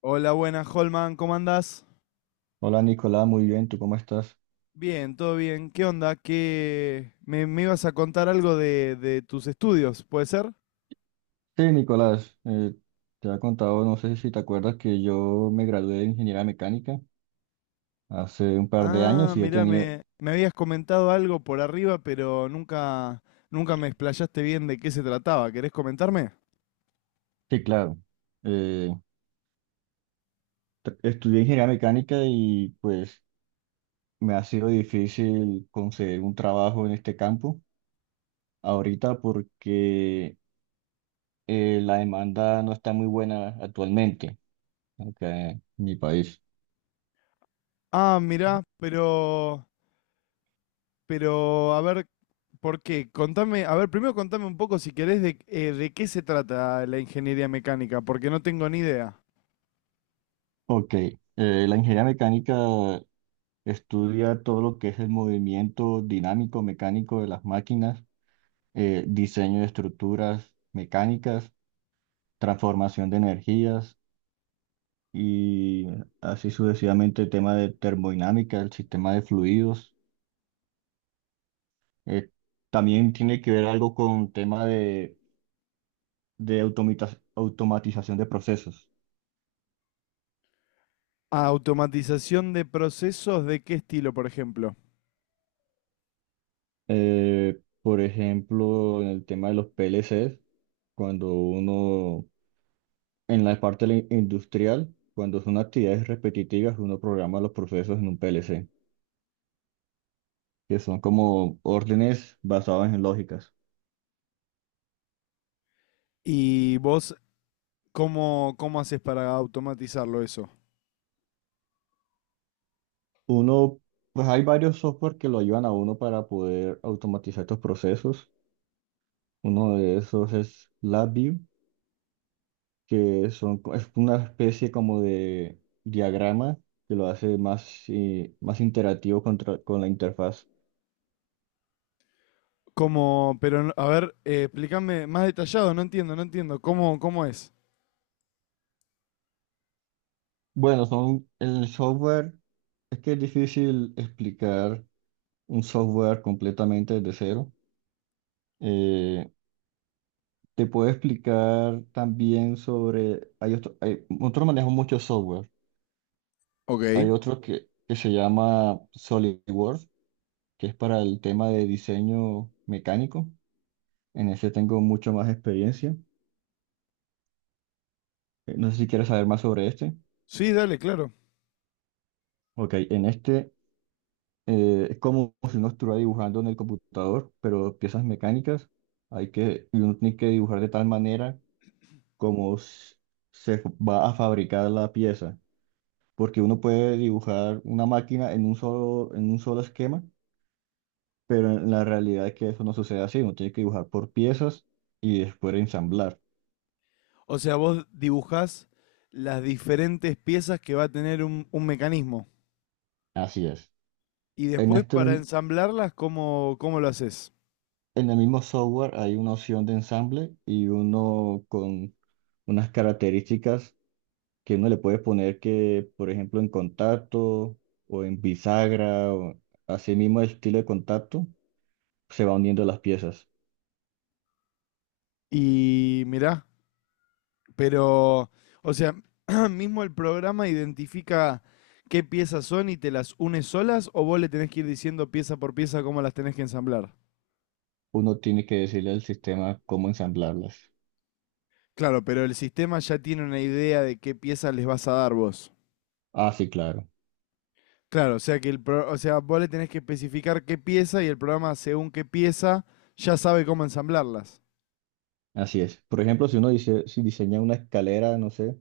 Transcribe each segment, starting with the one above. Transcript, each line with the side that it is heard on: left: Hola, buenas, Holman, ¿cómo andás?
right: Hola Nicolás, muy bien, ¿tú cómo estás?
left: Bien, todo bien. ¿Qué onda? Me ibas a contar algo de tus estudios, ¿puede ser?
right: Sí, Nicolás, te he contado, no sé si te acuerdas que yo me gradué de ingeniería mecánica hace un par de
left: Ah,
right: años y he
left: mirá,
right: tenido,
left: me habías comentado algo por arriba, pero nunca me explayaste bien de qué se trataba. ¿Querés comentarme?
right: sí, claro, eh, estudié ingeniería mecánica y pues me ha sido difícil conseguir un trabajo en este campo ahorita porque la demanda no está muy buena actualmente acá en mi país.
left: Ah, mirá, pero, a ver, ¿por qué? Contame, a ver, primero contame un poco si querés de qué se trata la ingeniería mecánica, porque no tengo ni idea.
right: Ok, la ingeniería mecánica estudia todo lo que es el movimiento dinámico, mecánico de las máquinas, diseño de estructuras mecánicas, transformación de energías y así sucesivamente el tema de termodinámica, el sistema de fluidos. Eh, También tiene que ver algo con tema de automatización de procesos.
left: Automatización de procesos, ¿de qué estilo, por ejemplo?
right: Por ejemplo, en el tema de los PLCs, cuando uno, en la parte industrial, cuando son actividades repetitivas, uno programa los procesos en un PLC, que son como órdenes basadas en lógicas.
left: ¿Y vos cómo haces para automatizarlo eso?
right: Uno, pues hay varios software que lo ayudan a uno para poder automatizar estos procesos. Uno de esos es LabVIEW, que es una especie como de diagrama que lo hace más, más interactivo con la interfaz.
left: ¿Cómo, pero a ver, explícame más detallado, no entiendo. ¿Cómo, cómo es?
right: Bueno, son el software, es que es difícil explicar un software completamente desde cero. Eh, Te puedo explicar también sobre, hay nosotros manejamos mucho software. Hay
left: Ok.
right: otro que se llama SolidWorks, que es para el tema de diseño mecánico. En ese tengo mucho más experiencia. No sé si quieres saber más sobre este.
left: Sí, dale, claro.
right: Ok, en este es como si uno estuviera dibujando en el computador, pero piezas mecánicas hay que, y uno tiene que dibujar de tal manera cómo se va a fabricar la pieza, porque uno puede dibujar una máquina en un en un solo esquema, pero en la realidad es que eso no sucede así, uno tiene que dibujar por piezas y después ensamblar.
left: O sea, vos dibujás las diferentes piezas que va a tener un mecanismo.
right: Así es.
left: Y
right: En
left: después
right: este,
left: para
right: mim-
left: ensamblarlas, ¿cómo, cómo lo haces?
right: en el mismo software hay una opción de ensamble y uno con unas características que uno le puede poner que, por ejemplo, en contacto o en bisagra o así mismo el estilo de contacto, se va uniendo las piezas.
left: Y mirá, pero, o sea, mismo el programa identifica qué piezas son y te las une solas o vos le tenés que ir diciendo pieza por pieza cómo las tenés que ensamblar.
right: Uno tiene que decirle al sistema cómo ensamblarlas.
left: Claro, pero el sistema ya tiene una idea de qué piezas les vas a dar vos.
right: Ah, sí, claro,
left: Claro, o sea que o sea, vos le tenés que especificar qué pieza y el programa según qué pieza ya sabe cómo ensamblarlas.
right: así es. Por ejemplo, si uno dice, si diseña una escalera, no sé,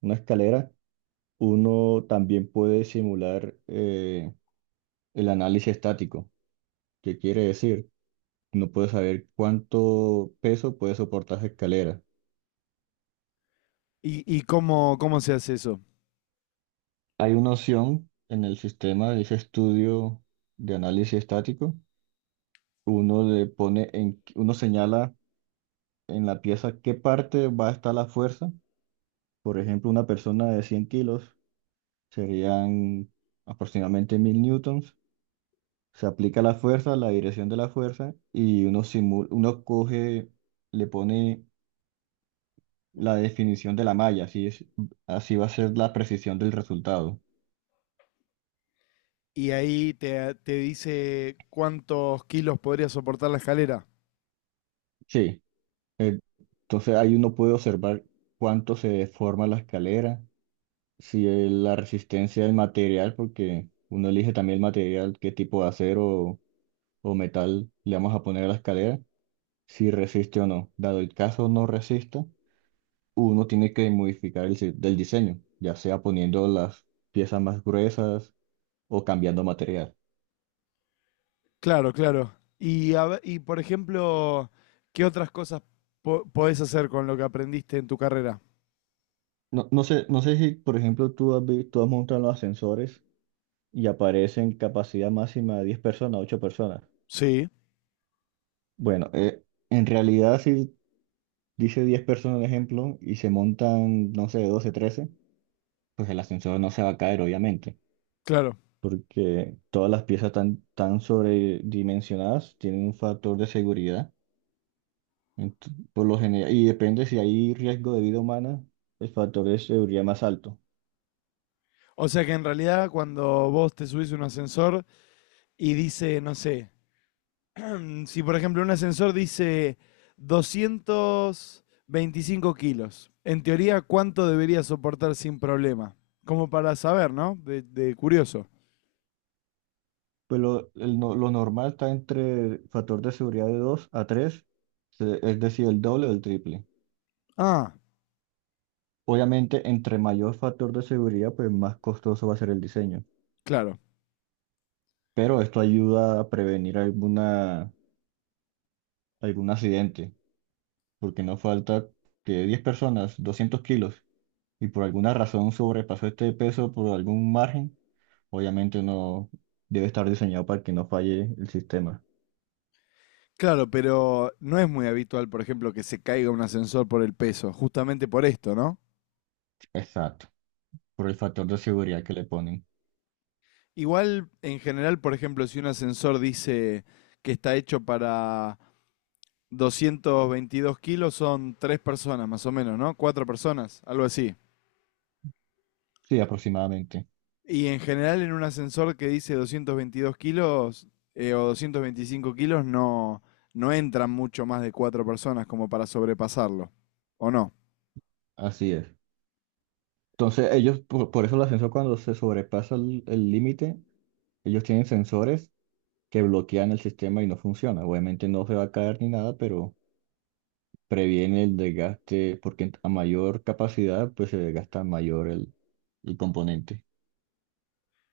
right: una escalera, uno también puede simular el análisis estático. ¿Qué quiere decir? No puede saber cuánto peso puede soportar esa escalera.
left: ¿Y cómo, cómo se hace eso?
right: Hay una opción en el sistema, de ese estudio de análisis estático. Uno le uno señala en la pieza qué parte va a estar la fuerza. Por ejemplo, una persona de 100 kilos serían aproximadamente 1000 newtons. Se aplica la fuerza, la dirección de la fuerza, y uno simula, uno coge, le pone la definición de la malla, así es, así va a ser la precisión del resultado.
left: Y ahí te dice cuántos kilos podría soportar la escalera.
right: Sí, eh, entonces ahí uno puede observar cuánto se deforma la escalera, si es la resistencia del material, porque uno elige también el material, qué tipo de acero o metal le vamos a poner a la escalera, si resiste o no. Dado el caso no resista, uno tiene que modificar el, si- del diseño, ya sea poniendo las piezas más gruesas o cambiando material.
left: Claro, claro. Y, y por ejemplo, ¿qué otras cosas podés hacer con lo que aprendiste en tu carrera?
right: No, no sé, no sé si, por ejemplo, tú has montado los ascensores y aparecen capacidad máxima de 10 personas, 8 personas.
left: Sí,
right: Bueno, en realidad si dice 10 personas, por ejemplo, y se montan, no sé, 12, 13 pues el ascensor no se va a caer, obviamente,
left: claro.
right: porque todas las piezas tan sobredimensionadas, tienen un factor de seguridad, ent- por lo general, y depende si hay riesgo de vida humana, el factor de seguridad más alto.
left: O sea que en realidad cuando vos te subís a un ascensor y dice, no sé, mm, si por ejemplo un ascensor dice 225 kilos, en teoría, ¿cuánto debería soportar sin problema? Como para saber, ¿no? De curioso.
right: Pues lo, el no- Lo normal está entre el factor de seguridad de 2 a tres, es decir, el doble o el triple.
left: Ah,
right: Obviamente, entre mayor factor de seguridad, pues más costoso va a ser el diseño.
left: claro.
right: Pero esto ayuda a prevenir alguna, algún accidente, porque no falta que 10 personas, 200 kilos, y por alguna razón sobrepasó este peso por algún margen, obviamente no debe estar diseñado para que no falle el sistema.
left: Claro, pero no es muy habitual, por ejemplo, que se caiga un ascensor por el peso, justamente por esto, ¿no?
right: Exacto, por el factor de seguridad que le ponen.
left: Igual, en general, por ejemplo, si un ascensor dice que está hecho para 222 kilos, son tres personas más o menos, ¿no? Cuatro personas, algo así.
right: Sí, aproximadamente.
left: Y en general, en un ascensor que dice 222 kilos o 225 kilos, no entran mucho más de cuatro personas como para sobrepasarlo, ¿o no?
right: Así es. Entonces, ellos, por eso el ascensor cuando se sobrepasa el límite, ellos tienen sensores que bloquean el sistema y no funciona. Obviamente no se va a caer ni nada, pero previene el desgaste, porque a mayor capacidad, pues se desgasta mayor el componente.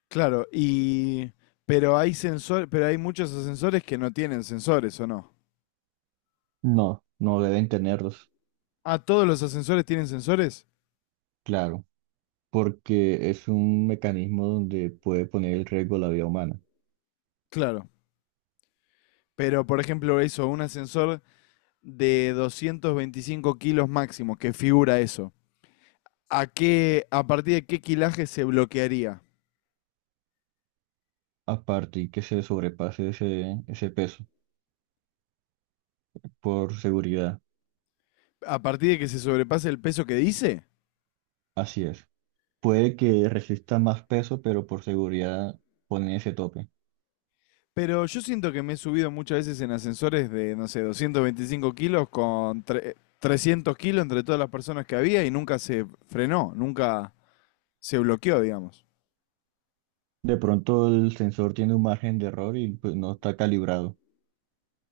left: Claro, y pero hay sensor, pero hay muchos ascensores que no tienen sensores, ¿o no?
right: No, no deben tenerlos,
left: Ah, todos los ascensores tienen sensores.
right: claro, porque es un mecanismo donde puede poner en riesgo la vida humana.
left: Claro. Pero, por ejemplo, eso, un ascensor de 225 kilos máximo, que figura eso. ¿A qué, a partir de qué kilaje se bloquearía?
right: Aparte, y que se sobrepase ese peso por seguridad.
left: ¿A partir de que se sobrepase el peso que dice?
right: Así es. Puede que resista más peso, pero por seguridad pone ese tope.
left: Pero yo siento que me he subido muchas veces en ascensores de, no sé, 225 kilos con 300 kilos entre todas las personas que había y nunca se frenó, nunca, se bloqueó, digamos.
right: De pronto el sensor tiene un margen de error y pues, no está calibrado.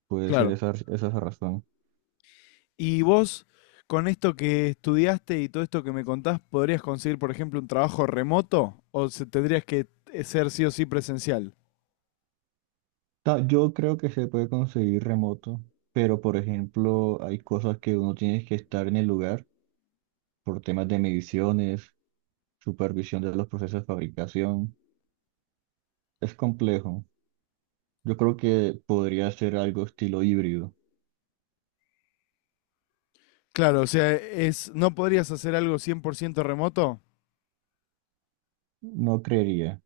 right: Puede ser
left: Claro.
right: esa es la razón.
left: Y vos, con esto que estudiaste y todo esto que me contás, ¿podrías conseguir, por ejemplo, un trabajo remoto o tendrías que ser sí o sí presencial?
right: Yo creo que se puede conseguir remoto, pero por ejemplo hay cosas que uno tiene que estar en el lugar por temas de mediciones, supervisión de los procesos de fabricación. Es complejo. Yo creo que podría ser algo estilo híbrido.
left: Claro, o sea, es, ¿no podrías hacer algo cien por ciento remoto?
right: No creería,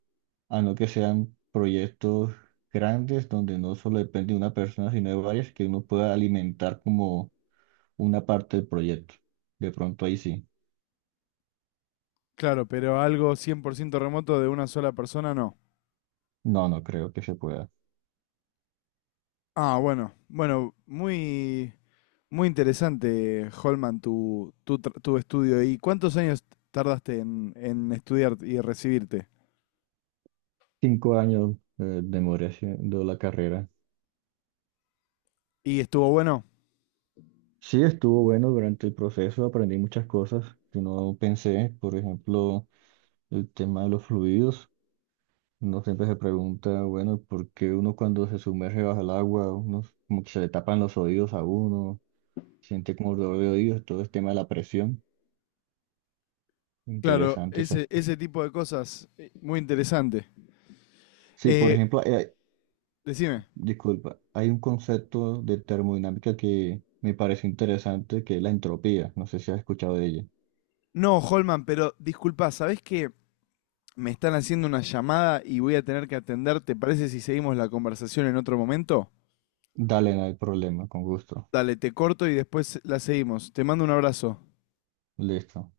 right: a no que sean proyectos grandes donde no solo depende de una persona, sino de varias que uno pueda alimentar como una parte del proyecto. De pronto ahí sí.
left: Claro, pero algo 100% remoto de una sola persona no.
right: No, no creo que se pueda.
left: Ah, bueno, bueno, muy interesante, Holman, tu estudio. ¿Y cuántos años tardaste en estudiar y recibirte?
right: 5 años demoré haciendo la carrera.
left: ¿Y estuvo bueno?
right: Sí, estuvo bueno, durante el proceso aprendí muchas cosas que no pensé, por ejemplo, el tema de los fluidos. Uno siempre se pregunta, bueno, ¿por qué uno cuando se sumerge bajo el agua, uno como que se le tapan los oídos a uno, siente como dolor de oídos, todo el tema de la presión?
left: Claro,
right: Interesante esa.
left: ese tipo de cosas, muy interesante.
right: Sí, por
left: Eh,
right: ejemplo,
left: decime,
right: disculpa, hay un concepto de termodinámica que me parece interesante, que es la entropía. No sé si has escuchado de ella.
left: no, Holman, pero disculpa, ¿sabés que me están haciendo una llamada y voy a tener que atender? ¿Te parece si seguimos la conversación en otro momento?
right: Dale, no hay problema, con gusto.
left: Dale, te corto y después la seguimos. Te mando un abrazo.
right: Listo.